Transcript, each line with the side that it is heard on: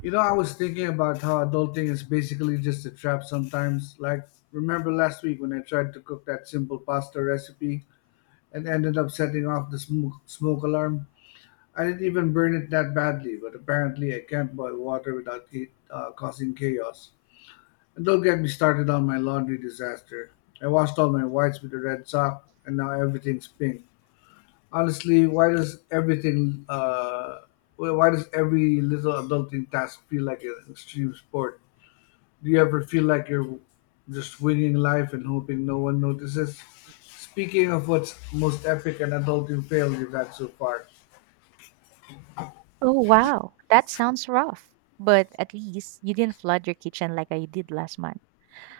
left: You know, I was thinking about how adulting is basically just a trap sometimes. Like, remember last week when I tried to cook that simple pasta recipe and ended up setting off the smoke alarm? I didn't even burn it that badly, but apparently I can't boil water without causing chaos. And don't get me started on my laundry disaster. I washed all my whites with a red sock, and now everything's pink. Honestly, why does every little adulting task feel like an extreme sport? Do you ever feel like you're just winging life and hoping no one notices? Speaking of what's most epic and adulting fail you've had so far.
right: Oh, wow. That sounds rough. But at least you didn't flood your kitchen like I did last month.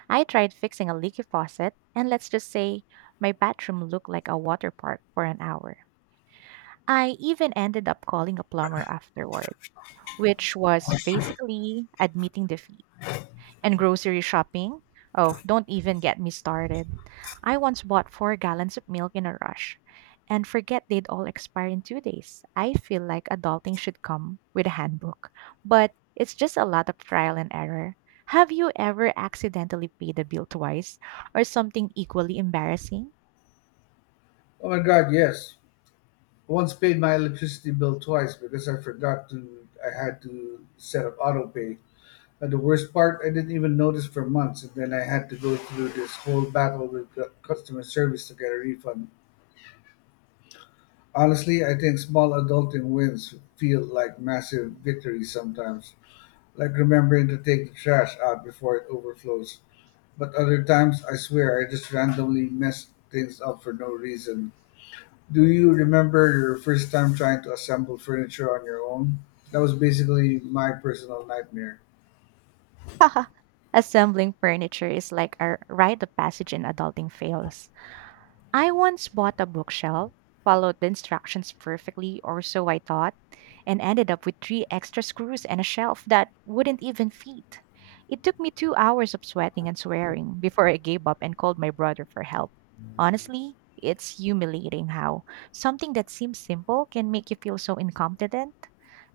right: I tried fixing a leaky faucet, and let's just say my bathroom looked like a water park for an hour. I even ended up calling a plumber afterward, which was basically admitting defeat. And grocery shopping? Oh, don't even get me started. I once bought four gallons of milk in a rush and forget they'd all expire in two days. I feel like adulting should come with a handbook, but it's just a lot of trial and error. Have you ever accidentally paid a bill twice or something equally embarrassing?
left: Oh my god, yes. I once paid my electricity bill twice because I had to set up auto pay. And the worst part, I didn't even notice for months, and then I had to go through this whole battle with customer service to get a refund. Honestly, I think small adulting wins feel like massive victories sometimes. Like remembering to take the trash out before it overflows. But other times, I swear, I just randomly mess things up for no reason. Do you remember your first time trying to assemble furniture on your own? That was basically my personal nightmare.
right: Assembling furniture is like a rite of passage in adulting fails. I once bought a bookshelf, followed the instructions perfectly, or so I thought, and ended up with three extra screws and a shelf that wouldn't even fit. It took me two hours of sweating and swearing before I gave up and called my brother for help. Honestly, it's humiliating how something that seems simple can make you feel so incompetent.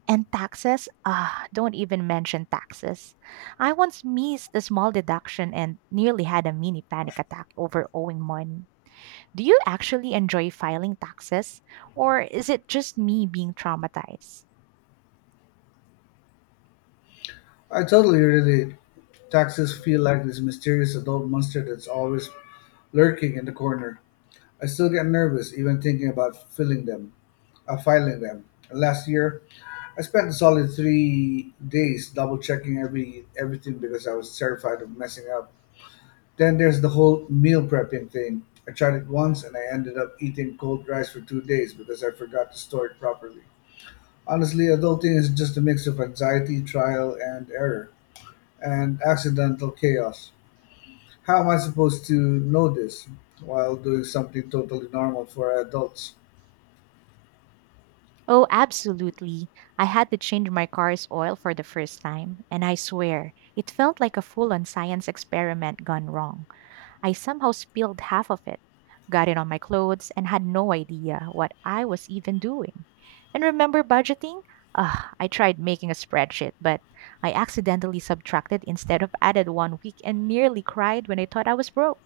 right: And taxes? Ah, don't even mention taxes. I once missed a small deduction and nearly had a mini panic attack over owing money. Do you actually enjoy filing taxes, or is it just me being traumatized?
left: I totally relate. Taxes feel like this mysterious adult monster that's always lurking in the corner. I still get nervous even thinking about filing them. Last year, I spent a solid 3 days double checking everything because I was terrified of messing up. Then there's the whole meal prepping thing. I tried it once and I ended up eating cold rice for 2 days because I forgot to store it properly. Honestly, adulting is just a mix of anxiety, trial and error, and accidental chaos. How am I supposed to know this while doing something totally normal for adults?
right: Oh, absolutely. I had to change my car's oil for the first time, and I swear, it felt like a full on science experiment gone wrong. I somehow spilled half of it, got it on my clothes, and had no idea what I was even doing. And remember budgeting? Ugh, I tried making a spreadsheet, but I accidentally subtracted instead of added one week and nearly cried when I thought I was broke.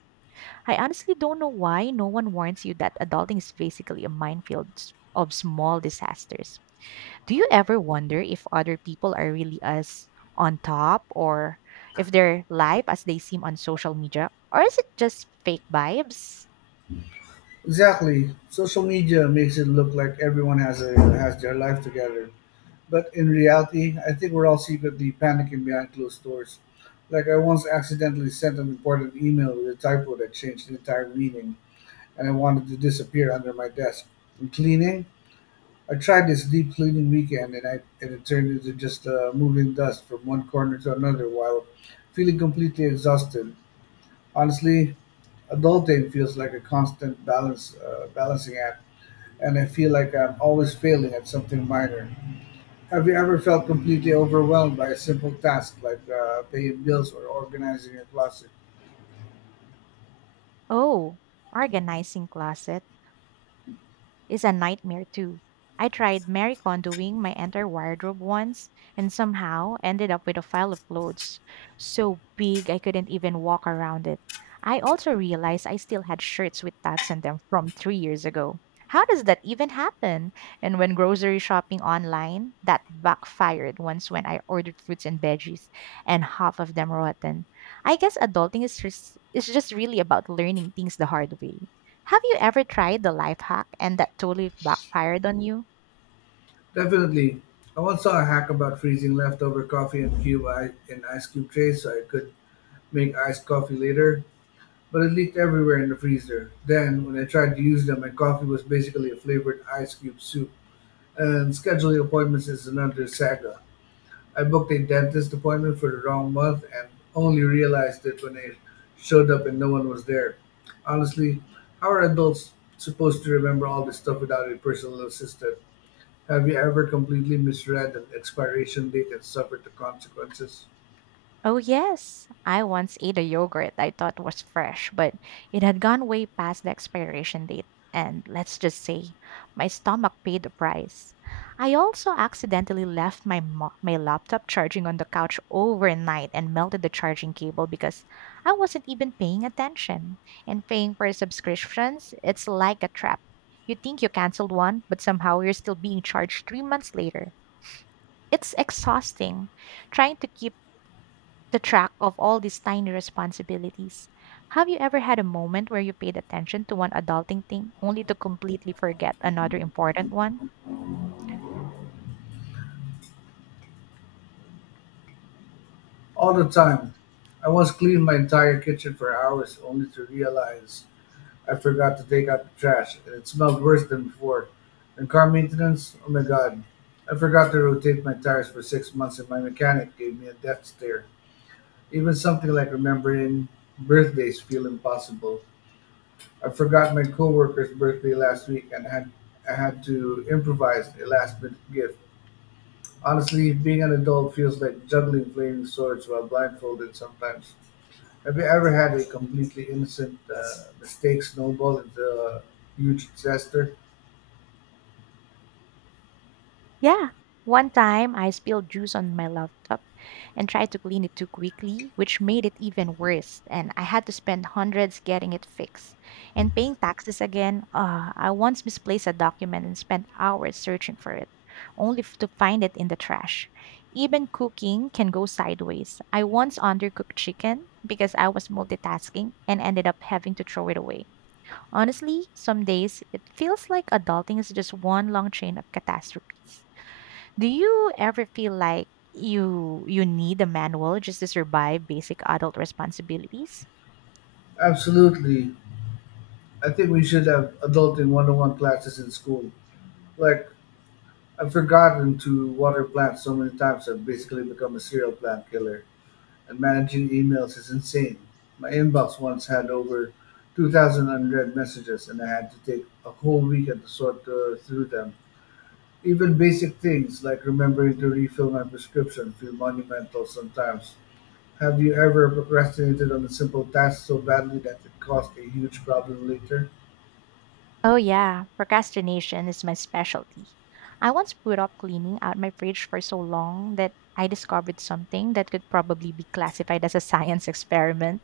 right: I honestly don't know why no one warns you that adulting is basically a minefield of small disasters. Do you ever wonder if other people are really as on top or if they're live as they seem on social media? Or is it just fake vibes?
left: Exactly. Social media makes it look like everyone has their life together. But in reality, I think we're all secretly panicking behind closed doors. Like, I once accidentally sent an important email with a typo that changed the entire meaning, and I wanted to disappear under my desk. And cleaning? I tried this deep cleaning weekend, and it turned into just moving dust from one corner to another while feeling completely exhausted. Honestly, adulting feels like a constant balance balancing act, and I feel like I'm always failing at something minor. Have you ever felt completely overwhelmed by a simple task like paying bills or organizing your closet?
right: Oh, organizing closet is a nightmare too. I tried Mary Kondoing my entire wardrobe once and somehow ended up with a pile of clothes so big I couldn't even walk around it. I also realized I still had shirts with tags on them from three years ago. How does that even happen? And when grocery shopping online, that backfired once when I ordered fruits and veggies and half of them rotten. I guess adulting is just really about learning things the hard way. Have you ever tried the life hack and that totally backfired on you?
left: Definitely. I once saw a hack about freezing leftover coffee in in ice cube trays so I could make iced coffee later, but it leaked everywhere in the freezer. Then, when I tried to use them, my coffee was basically a flavored ice cube soup. And scheduling appointments is another saga. I booked a dentist appointment for the wrong month and only realized it when I showed up and no one was there. Honestly, how are adults supposed to remember all this stuff without a personal assistant? Have you ever completely misread an expiration date and suffered the consequences?
right: Oh, yes. I once ate a yogurt I thought was fresh, but it had gone way past the expiration date. And let's just say, my stomach paid the price. I also accidentally left my laptop charging on the couch overnight and melted the charging cable because I wasn't even paying attention. And paying for subscriptions, it's like a trap. You think you canceled one, but somehow you're still being charged three months later. It's exhausting trying to keep the track of all these tiny responsibilities. Have you ever had a moment where you paid attention to one adulting thing only to completely forget another important one?
left: All the time. I once cleaned my entire kitchen for hours only to realize I forgot to take out the trash, and it smelled worse than before. And car maintenance? Oh my god. I forgot to rotate my tires for 6 months, and my mechanic gave me a death stare. Even something like remembering birthdays feel impossible. I forgot my coworker's birthday last week, and had I had to improvise a last-minute gift. Honestly, being an adult feels like juggling flaming swords while blindfolded sometimes. Have you ever had a completely innocent mistake snowball into a huge disaster?
right: Yeah. One time I spilled juice on my laptop and tried to clean it too quickly, which made it even worse. And I had to spend hundreds getting it fixed and paying taxes again. I once misplaced a document and spent hours searching for it, to find it in the trash. Even cooking can go sideways. I once undercooked chicken because I was multitasking and ended up having to throw it away. Honestly, some days it feels like adulting is just one long chain of catastrophes. Do you ever feel like you need a manual just to survive basic adult responsibilities?
left: Absolutely. I think we should have adulting 101 classes in school. Like, I've forgotten to water plants so many times I've basically become a serial plant killer, and managing emails is insane. My inbox once had over 2,000 unread messages, and I had to take a whole weekend to sort through them. Even basic things like remembering to refill my prescription feel monumental sometimes. Have you ever procrastinated on a simple task so badly that it caused a huge problem later?
right: Oh yeah, procrastination is my specialty. I once put off cleaning out my fridge for so long that I discovered something that could probably be classified as a science experiment.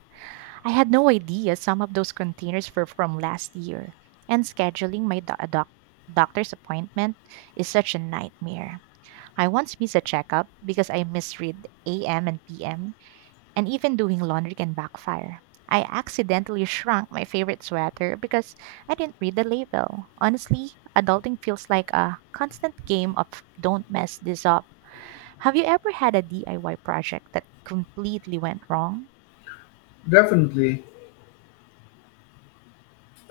right: I had no idea some of those containers were from last year, and scheduling doctor's appointment is such a nightmare. I once missed a checkup because I misread AM and PM. And even doing laundry can backfire. I accidentally shrunk my favorite sweater because I didn't read the label. Honestly, adulting feels like a constant game of don't mess this up. Have you ever had a DIY project that completely went wrong?
left: Definitely.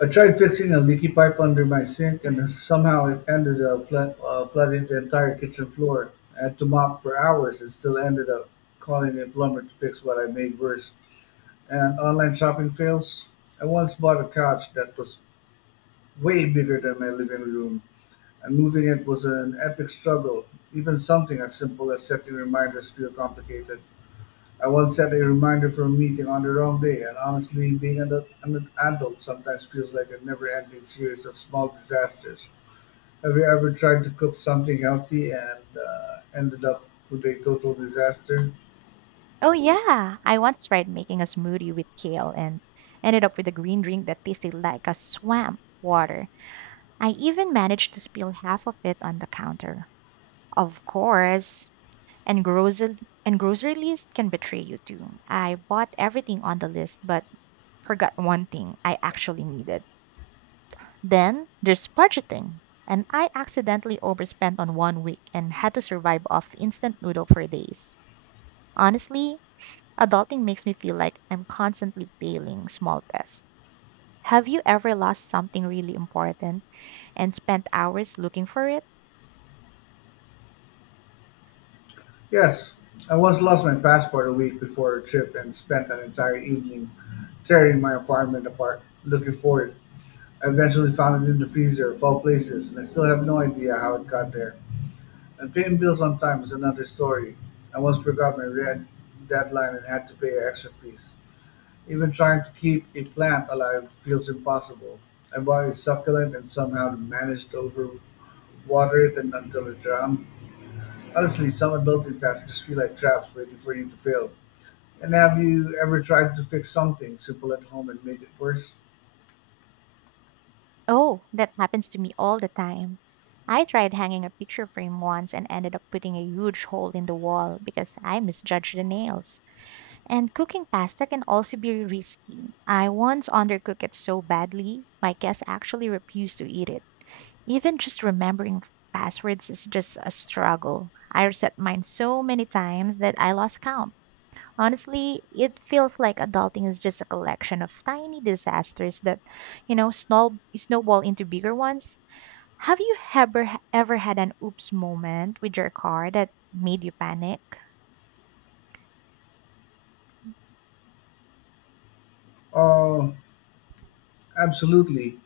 left: I tried fixing a leaky pipe under my sink and somehow it ended up flooding the entire kitchen floor. I had to mop for hours and still ended up calling a plumber to fix what I made worse. And online shopping fails. I once bought a couch that was way bigger than my living room, and moving it was an epic struggle. Even something as simple as setting reminders feel complicated. I once set a reminder for a meeting on the wrong day, and honestly, an adult sometimes feels like a never ending series of small disasters. Have you ever tried to cook something healthy and ended up with a total disaster?
right: Oh yeah, I once tried making a smoothie with kale and ended up with a green drink that tasted like a swamp water. I even managed to spill half of it on the counter. Of course, And grocery and grocery list can betray you too. I bought everything on the list but forgot one thing I actually needed. Then there's budgeting. And I accidentally overspent on one week and had to survive off instant noodle for days. Honestly, adulting makes me feel like I'm constantly failing small tests. Have you ever lost something really important and spent hours looking for it?
left: Yes, I once lost my passport a week before a trip and spent an entire evening tearing my apartment apart looking for it. I eventually found it in the freezer of all places, and I still have no idea how it got there. And paying bills on time is another story. I once forgot my rent deadline and had to pay extra fees. Even trying to keep a plant alive feels impossible. I bought a succulent and somehow managed to overwater it and until it drowned. Honestly, some adulting tasks just feel like traps waiting for you to fail. And have you ever tried to fix something simple at home and made it worse?
right: Oh, that happens to me all the time. I tried hanging a picture frame once and ended up putting a huge hole in the wall because I misjudged the nails. And cooking pasta can also be risky. I once undercooked it so badly, my guests actually refused to eat it. Even just remembering passwords is just a struggle. I reset mine so many times that I lost count. Honestly, it feels like adulting is just a collection of tiny disasters that, you know, snowball into bigger ones. Have you ever had an oops moment with your car that made you panic?
left: Oh, absolutely.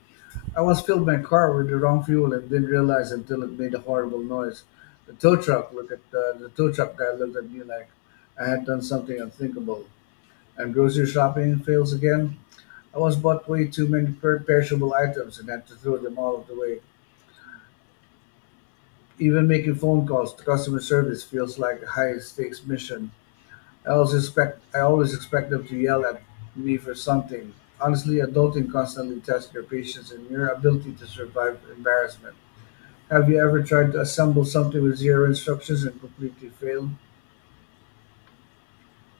left: I once filled my car with the wrong fuel and didn't realize until it made a horrible noise. The tow truck guy looked at me like I had done something unthinkable. And grocery shopping fails again. I once bought way too many perishable items and had to throw them all away. Even making phone calls to customer service feels like a high stakes mission. I always expect them to yell at me for something. Honestly, adulting constantly tests your patience and your ability to survive embarrassment. Have you ever tried to assemble something with zero instructions and completely failed?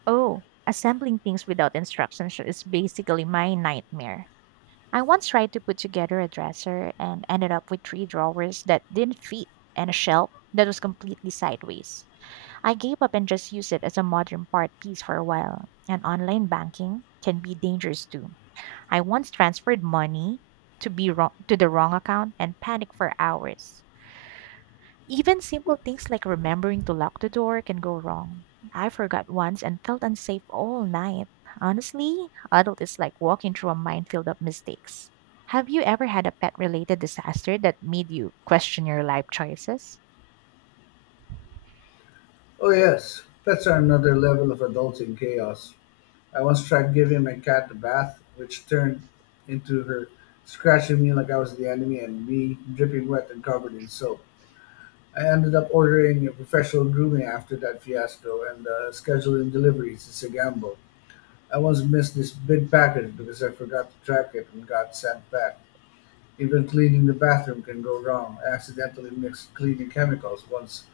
right: Oh, assembling things without instructions is basically my nightmare. I once tried to put together a dresser and ended up with three drawers that didn't fit and a shelf that was completely sideways. I gave up and just used it as a modern art piece for a while. And online banking can be dangerous too. I once transferred money to the wrong account and panicked for hours. Even simple things like remembering to lock the door can go wrong. I forgot once and felt unsafe all night. Honestly, adult is like walking through a minefield of mistakes. Have you ever had a pet related disaster that made you question your life choices?
left: Oh, yes. Pets are another level of adulting chaos. I once tried giving my cat a bath, which turned into her scratching me like I was the enemy and me dripping wet and covered in soap. I ended up ordering a professional grooming after that fiasco, and scheduling deliveries is a gamble. I once missed this big package because I forgot to track it and got sent back. Even cleaning the bathroom can go wrong. I accidentally mixed cleaning chemicals once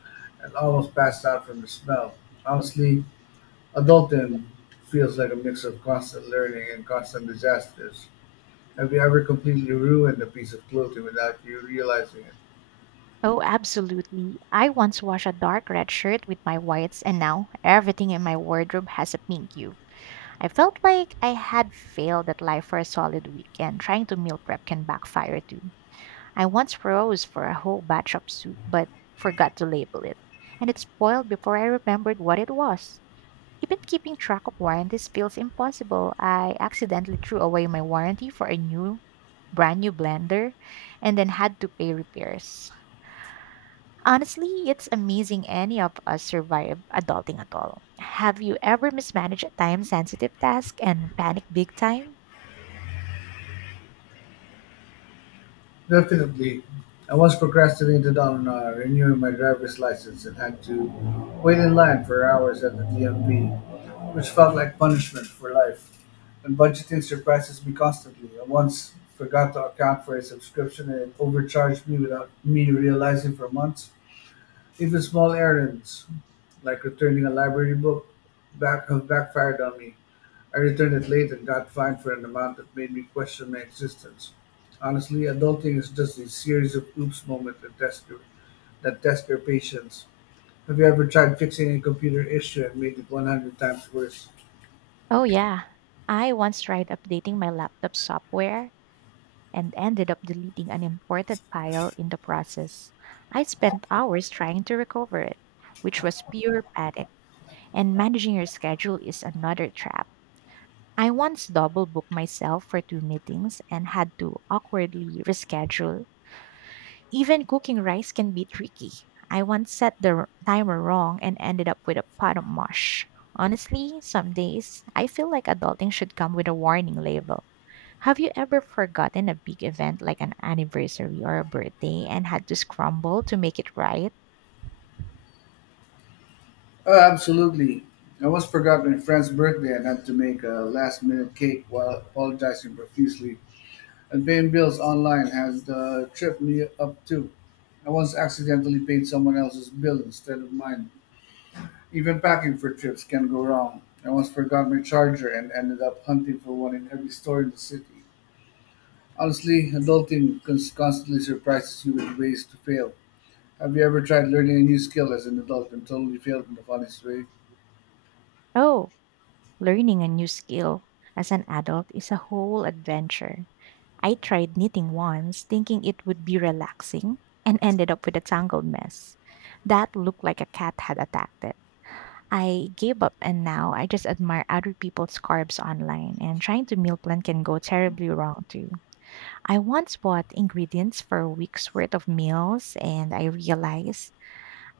left: and almost passed out from the smell. Honestly, adulting feels like a mix of constant learning and constant disasters. Have you ever completely ruined a piece of clothing without you realizing it?
right: Oh, absolutely. I once washed a dark red shirt with my whites, and now everything in my wardrobe has a pink hue. I felt like I had failed at life for a solid week, and trying to meal prep can backfire too. I once froze for a whole batch of soup, but forgot to label it, and it spoiled before I remembered what it was. Even keeping track of warranties feels impossible. I accidentally threw away my warranty for brand new blender, and then had to pay repairs. Honestly, it's amazing any of us survive adulting at all. Have you ever mismanaged a time sensitive task and panicked big time?
left: Definitely. I once procrastinated on renewing my driver's license and had to wait in line for hours at the DMV, which felt like punishment for life. And budgeting surprises me constantly. I once forgot to account for a subscription and it overcharged me without me realizing for months. Even small errands, like returning a library book, back have backfired on me. I returned it late and got fined for an amount that made me question my existence. Honestly, adulting is just a series of oops moments that that test your patience. Have you ever tried fixing a computer issue and made it 100 times worse?
right: Oh, yeah. I once tried updating my laptop software and ended up deleting an important file in the process. I spent hours trying to recover it, which was pure panic. And managing your schedule is another trap. I once double booked myself for two meetings and had to awkwardly reschedule. Even cooking rice can be tricky. I once set the timer wrong and ended up with a pot of mush. Honestly, some days I feel like adulting should come with a warning label. Have you ever forgotten a big event like an anniversary or a birthday and had to scramble to make it right?
left: Oh, absolutely. I once forgot my friend's birthday and had to make a last minute cake while apologizing profusely. And paying bills online has tripped me up too. I once accidentally paid someone else's bill instead of mine. Even packing for trips can go wrong. I once forgot my charger and ended up hunting for one in every store in the city. Honestly, adulting constantly surprises you with ways to fail. Have you ever tried learning a new skill as an adult and totally failed in the funniest way?
right: Oh, learning a new skill as an adult is a whole adventure. I tried knitting once, thinking it would be relaxing, and ended up with a tangled mess that looked like a cat had attacked it. I gave up and now I just admire other people's carbs online, and trying to meal plan can go terribly wrong too. I once bought ingredients for a week's worth of meals and I realized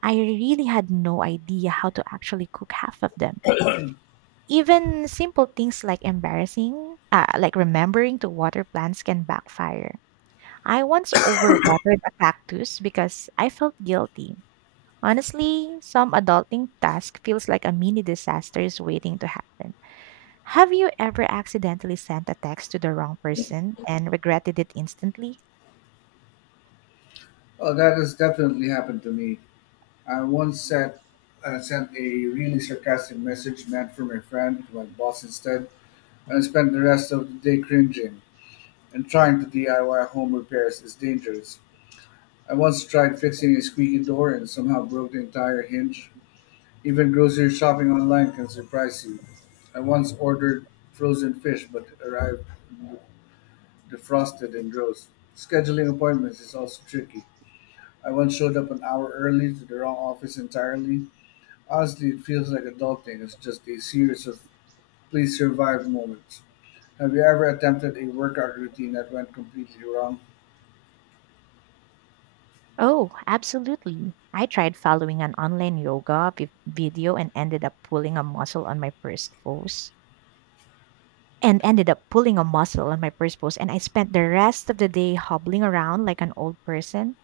right: I really had no idea how to actually cook half of them. Even simple things like like remembering to water plants can backfire. I once overwatered a cactus because I felt guilty. Honestly, some adulting task feels like a mini disaster is waiting to happen. Have you ever accidentally sent a text to the wrong person and regretted it instantly?
left: Oh, that has definitely happened to me. I once sent a really sarcastic message meant for my friend to my boss instead, and I spent the rest of the day cringing. And trying to DIY home repairs is dangerous. I once tried fixing a squeaky door and somehow broke the entire hinge. Even grocery shopping online can surprise you. I once ordered frozen fish but it arrived defrosted and gross. Scheduling appointments is also tricky. I once showed up an hour early to the wrong office entirely. Honestly, it feels like adulting is just a series of please survive moments. Have you ever attempted a workout routine that went completely wrong?
right: Oh, absolutely. I tried following an online yoga video and ended up pulling a muscle on my first pose. And ended up pulling a muscle on my first pose, and I spent the rest of the day hobbling around like an old person.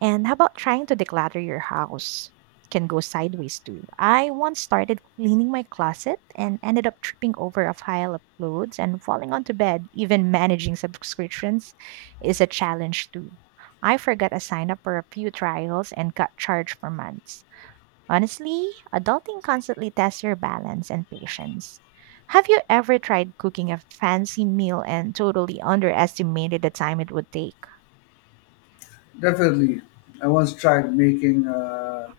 right: And how about trying to declutter your house? Can go sideways too. I once started cleaning my closet and ended up tripping over a pile of clothes and falling onto bed. Even managing subscriptions is a challenge too. I forgot to sign up for a few trials and got charged for months. Honestly, adulting constantly tests your balance and patience. Have you ever tried cooking a fancy meal and totally underestimated the time it would take?
left: Definitely. I once tried making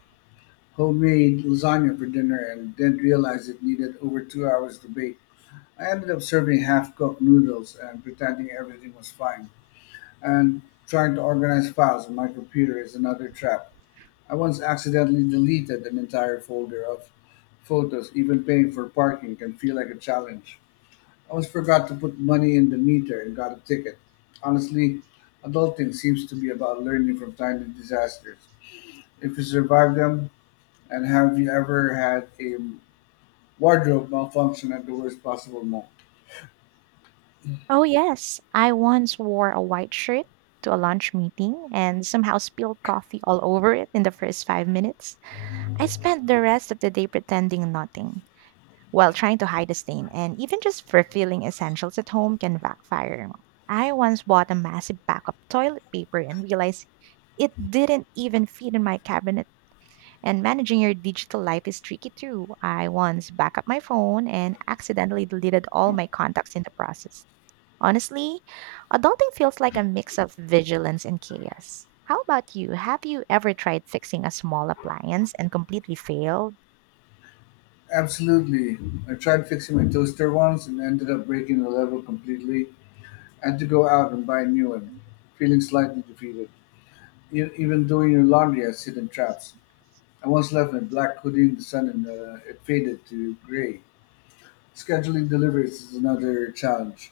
left: homemade lasagna for dinner and then realized it needed over 2 hours to bake. I ended up serving half cooked noodles and pretending everything was fine. And trying to organize files on my computer is another trap. I once accidentally deleted an entire folder of photos. Even paying for parking can feel like a challenge. I almost forgot to put money in the meter and got a ticket. Honestly, adulting seems to be about learning from tiny disasters if you survive them. And have you ever had a wardrobe malfunction at the worst possible moment?
right: Oh, yes. I once wore a white shirt to a lunch meeting and somehow spilled coffee all over it in the first 5 minutes. I spent the rest of the day pretending nothing while trying to hide the stain, and even just fulfilling essentials at home can backfire. I once bought a massive pack of toilet paper and realized it didn't even fit in my cabinet. And managing your digital life is tricky too. I once backed up my phone and accidentally deleted all my contacts in the process. Honestly, adulting feels like a mix of vigilance and chaos. How about you? Have you ever tried fixing a small appliance and completely failed?
left: Absolutely. I tried fixing my toaster once and ended up breaking the level completely. I had to go out and buy a new one, feeling slightly defeated. Even doing your laundry has hidden traps. I once left my black hoodie in the sun and it faded to gray. Scheduling deliveries is another challenge.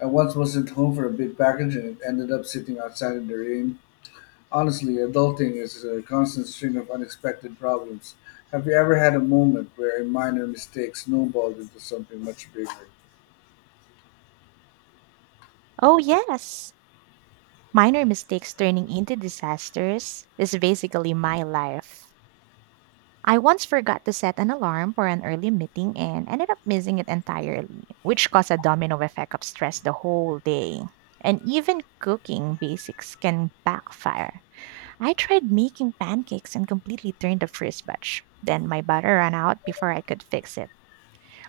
left: I once wasn't home for a big package and it ended up sitting outside in the rain. Honestly, adulting is a constant string of unexpected problems. Have you ever had a moment where a minor mistake snowballed into something much bigger?
right: Oh, yes. Minor mistakes turning into disasters is basically my life. I once forgot to set an alarm for an early meeting and ended up missing it entirely, which caused a domino effect of stress the whole day. And even cooking basics can backfire. I tried making pancakes and completely turned the first batch. Then my butter ran out before I could fix it.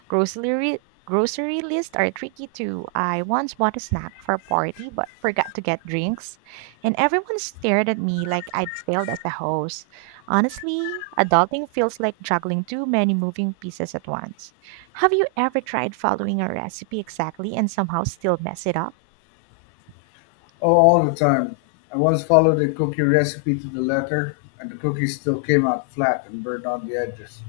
right: Grocery grocery lists are tricky too. I once bought a snack for a party but forgot to get drinks, and everyone stared at me like I'd failed as a host. Honestly, adulting feels like juggling too many moving pieces at once. Have you ever tried following a recipe exactly and somehow still mess it up?
left: Oh, all the time. I once followed a cookie recipe to the letter, and the cookies still came out flat and burned on the edges.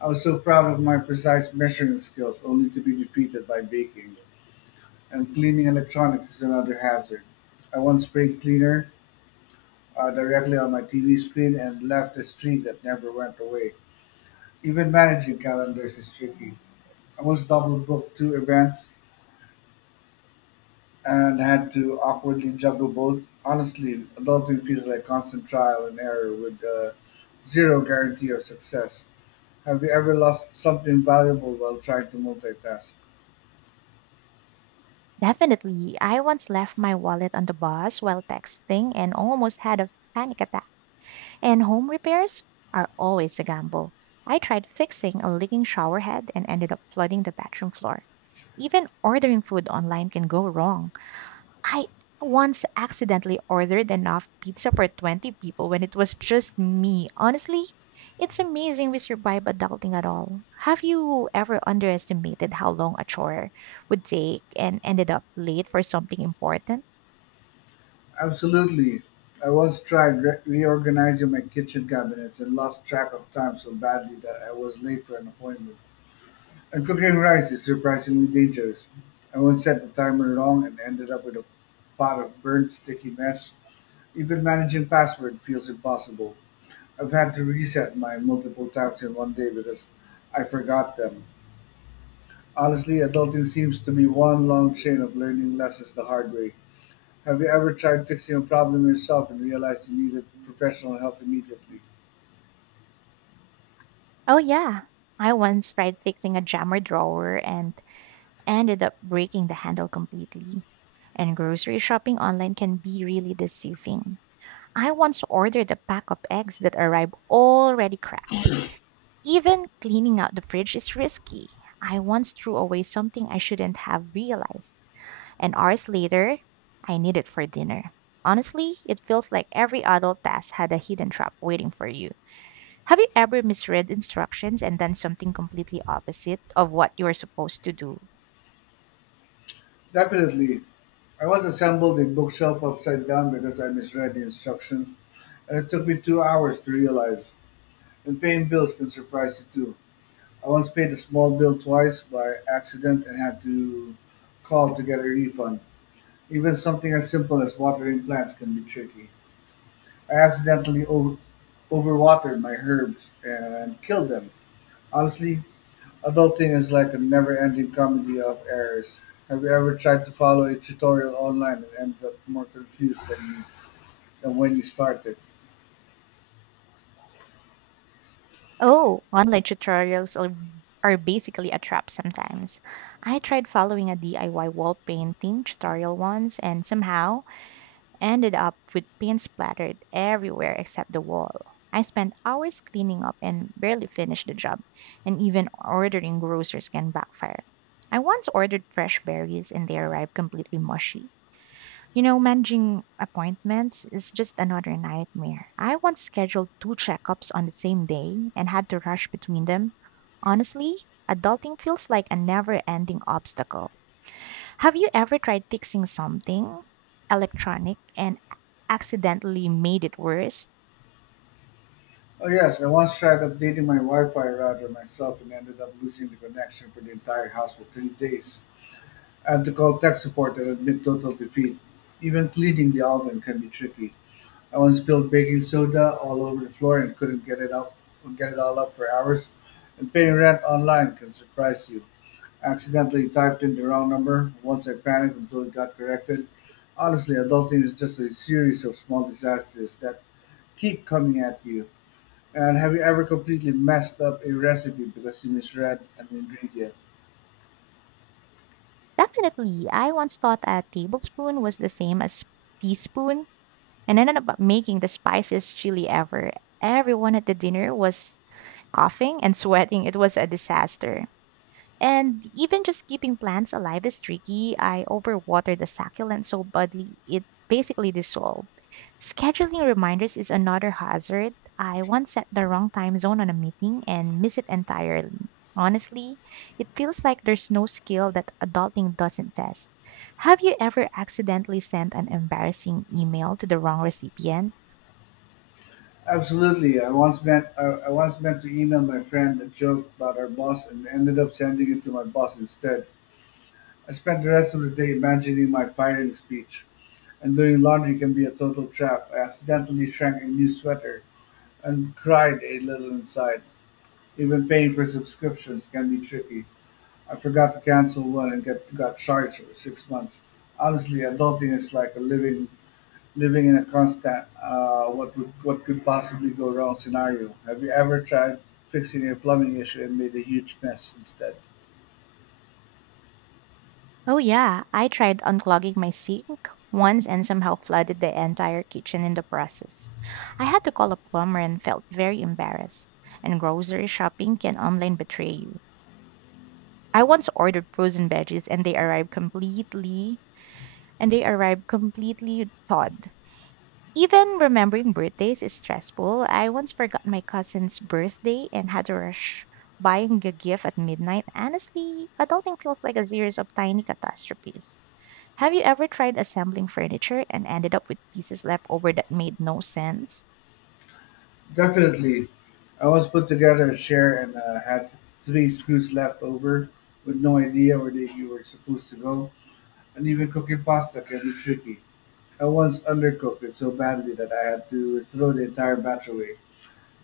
left: I was so proud of my precise measuring skills, only to be defeated by baking. And cleaning electronics is another hazard. I once sprayed cleaner directly on my TV screen and left a streak that never went away. Even managing calendars is tricky. I was double booked two events and had to awkwardly juggle both. Honestly, adulting feels like constant trial and error with zero guarantee of success. Have you ever lost something valuable while trying to multitask?
right: Definitely. I once left my wallet on the bus while texting and almost had a panic attack. And home repairs are always a gamble. I tried fixing a leaking shower head and ended up flooding the bathroom floor. Even ordering food online can go wrong. I once accidentally ordered enough pizza for 20 people when it was just me. Honestly, it's amazing we survive adulting at all. Have you ever underestimated how long a chore would take and ended up late for something important?
left: Absolutely. I once tried reorganizing my kitchen cabinets and lost track of time so badly that I was late for an appointment. And cooking rice is surprisingly dangerous. I once set the timer wrong and ended up with a pot of burnt, sticky mess. Even managing password feels impossible. I've had to reset mine multiple times in one day because I forgot them. Honestly, adulting seems to be one long chain of learning lessons the hard way. Have you ever tried fixing a problem yourself and realized you needed professional help immediately?
right: Oh, yeah. I once tried fixing a jammer drawer and ended up breaking the handle completely. And grocery shopping online can be really deceiving. I once ordered a pack of eggs that arrived already cracked. Even cleaning out the fridge is risky. I once threw away something I shouldn't have realized, and hours later, I need it for dinner. Honestly, it feels like every adult task had a hidden trap waiting for you. Have you ever misread instructions and done something completely opposite of what you were supposed to do?
left: Definitely. I once assembled a bookshelf upside down because I misread the instructions, and it took me 2 hours to realize. And paying bills can surprise you too. I once paid a small bill twice by accident and had to call to get a refund. Even something as simple as watering plants can be tricky. I accidentally overwatered my herbs and killed them. Honestly, adulting is like a never-ending comedy of errors. Have you ever tried to follow a tutorial online and ended up more confused than when you started?
right: Oh, online tutorials are basically a trap sometimes. I tried following a DIY wall painting tutorial once, and somehow ended up with paint splattered everywhere except the wall. I spent hours cleaning up and barely finished the job, and even ordering groceries can backfire. I once ordered fresh berries and they arrived completely mushy. You know, managing appointments is just another nightmare. I once scheduled two checkups on the same day and had to rush between them. Honestly, adulting feels like a never ending obstacle. Have you ever tried fixing something electronic and accidentally made it worse?
left: Oh yes, I once tried updating my Wi-Fi router myself and ended up losing the connection for the entire house for 3 days. I had to call tech support and admit total defeat. Even cleaning the oven can be tricky. I once spilled baking soda all over the floor and couldn't get it up, get it all up for hours. And paying rent online can surprise you. Accidentally typed in the wrong number. Once I panicked until it got corrected. Honestly, adulting is just a series of small disasters that keep coming at you. And have you ever completely messed up a recipe because you misread an ingredient?
right: Definitely. I once thought a tablespoon was the same as teaspoon and ended up making the spiciest chili ever. Everyone at the dinner was coughing and sweating. It was a disaster. And even just keeping plants alive is tricky. I overwatered the succulent so badly it basically dissolved. Scheduling reminders is another hazard. I once set the wrong time zone on a meeting and miss it entirely. Honestly, it feels like there's no skill that adulting doesn't test. Have you ever accidentally sent an embarrassing email to the wrong recipient?
left: Absolutely. I once meant to email my friend a joke about our boss and ended up sending it to my boss instead. I spent the rest of the day imagining my firing speech. And doing laundry can be a total trap. I accidentally shrank a new sweater and cried a little inside. Even paying for subscriptions can be tricky. I forgot to cancel one and got charged for 6 months. Honestly, adulting is like a living in a constant what could possibly go wrong scenario. Have you ever tried fixing a plumbing issue and made a huge mess instead?
right: Oh, yeah. I tried unclogging my sink once and somehow flooded the entire kitchen in the process. I had to call a plumber and felt very embarrassed. And grocery shopping can online betray you. I once ordered frozen veggies and they arrived completely thawed. Even remembering birthdays is stressful. I once forgot my cousin's birthday and had to rush buying a gift at midnight. Honestly, adulting feels like a series of tiny catastrophes. Have you ever tried assembling furniture and ended up with pieces left over that made no sense?
left: Definitely. I once put together a chair and had three screws left over with no idea where they were supposed to go. And even cooking pasta can be tricky. I once undercooked it so badly that I had to throw the entire batch away.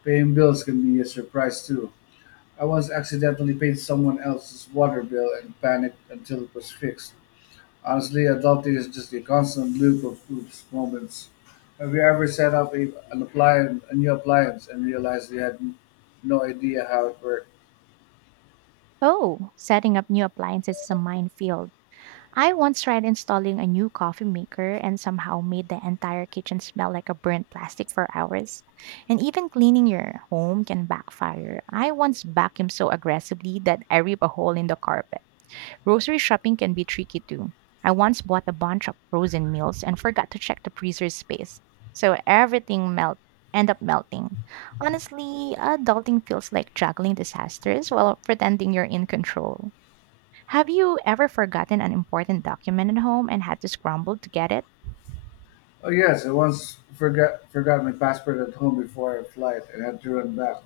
left: Paying bills can be a surprise too. I once accidentally paid someone else's water bill and panicked until it was fixed. Honestly, adulting is just a constant loop of oops moments. Have you ever set up an appliance, a new appliance, and realized you had no idea how it worked?
right: Oh, setting up new appliances is a minefield. I once tried installing a new coffee maker and somehow made the entire kitchen smell like a burnt plastic for hours. And even cleaning your home can backfire. I once vacuumed so aggressively that I ripped a hole in the carpet. Grocery shopping can be tricky too. I once bought a bunch of frozen meals and forgot to check the freezer space. So everything melt end up melting. Honestly, adulting feels like juggling disasters while pretending you're in control. Have you ever forgotten an important document at home and had to scramble to get it?
left: Oh yes, I once forgot my passport at home before a flight and had to run back,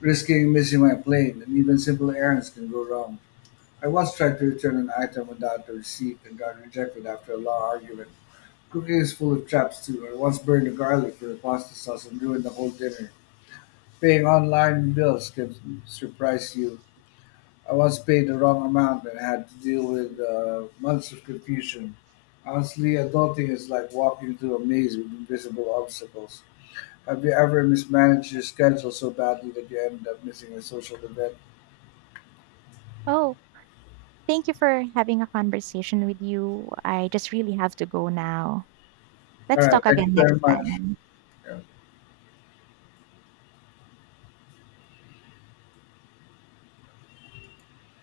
left: risking missing my plane. And even simple errands can go wrong. I once tried to return an item without the receipt and got rejected after a long argument. Cooking is full of traps too. I once burned the garlic for a pasta sauce and ruined the whole dinner. Paying online bills can surprise you. I once paid the wrong amount and had to deal with months of confusion. Honestly, adulting is like walking through a maze with invisible obstacles. Have you ever mismanaged your schedule so badly that you ended up missing a social event?
right: Oh, thank you for having a conversation with you. I just really have to go now.
left: All
right: Let's
left: right,
right: talk
left: thank you
right: again
left: very
right: next
left: much.
right: time.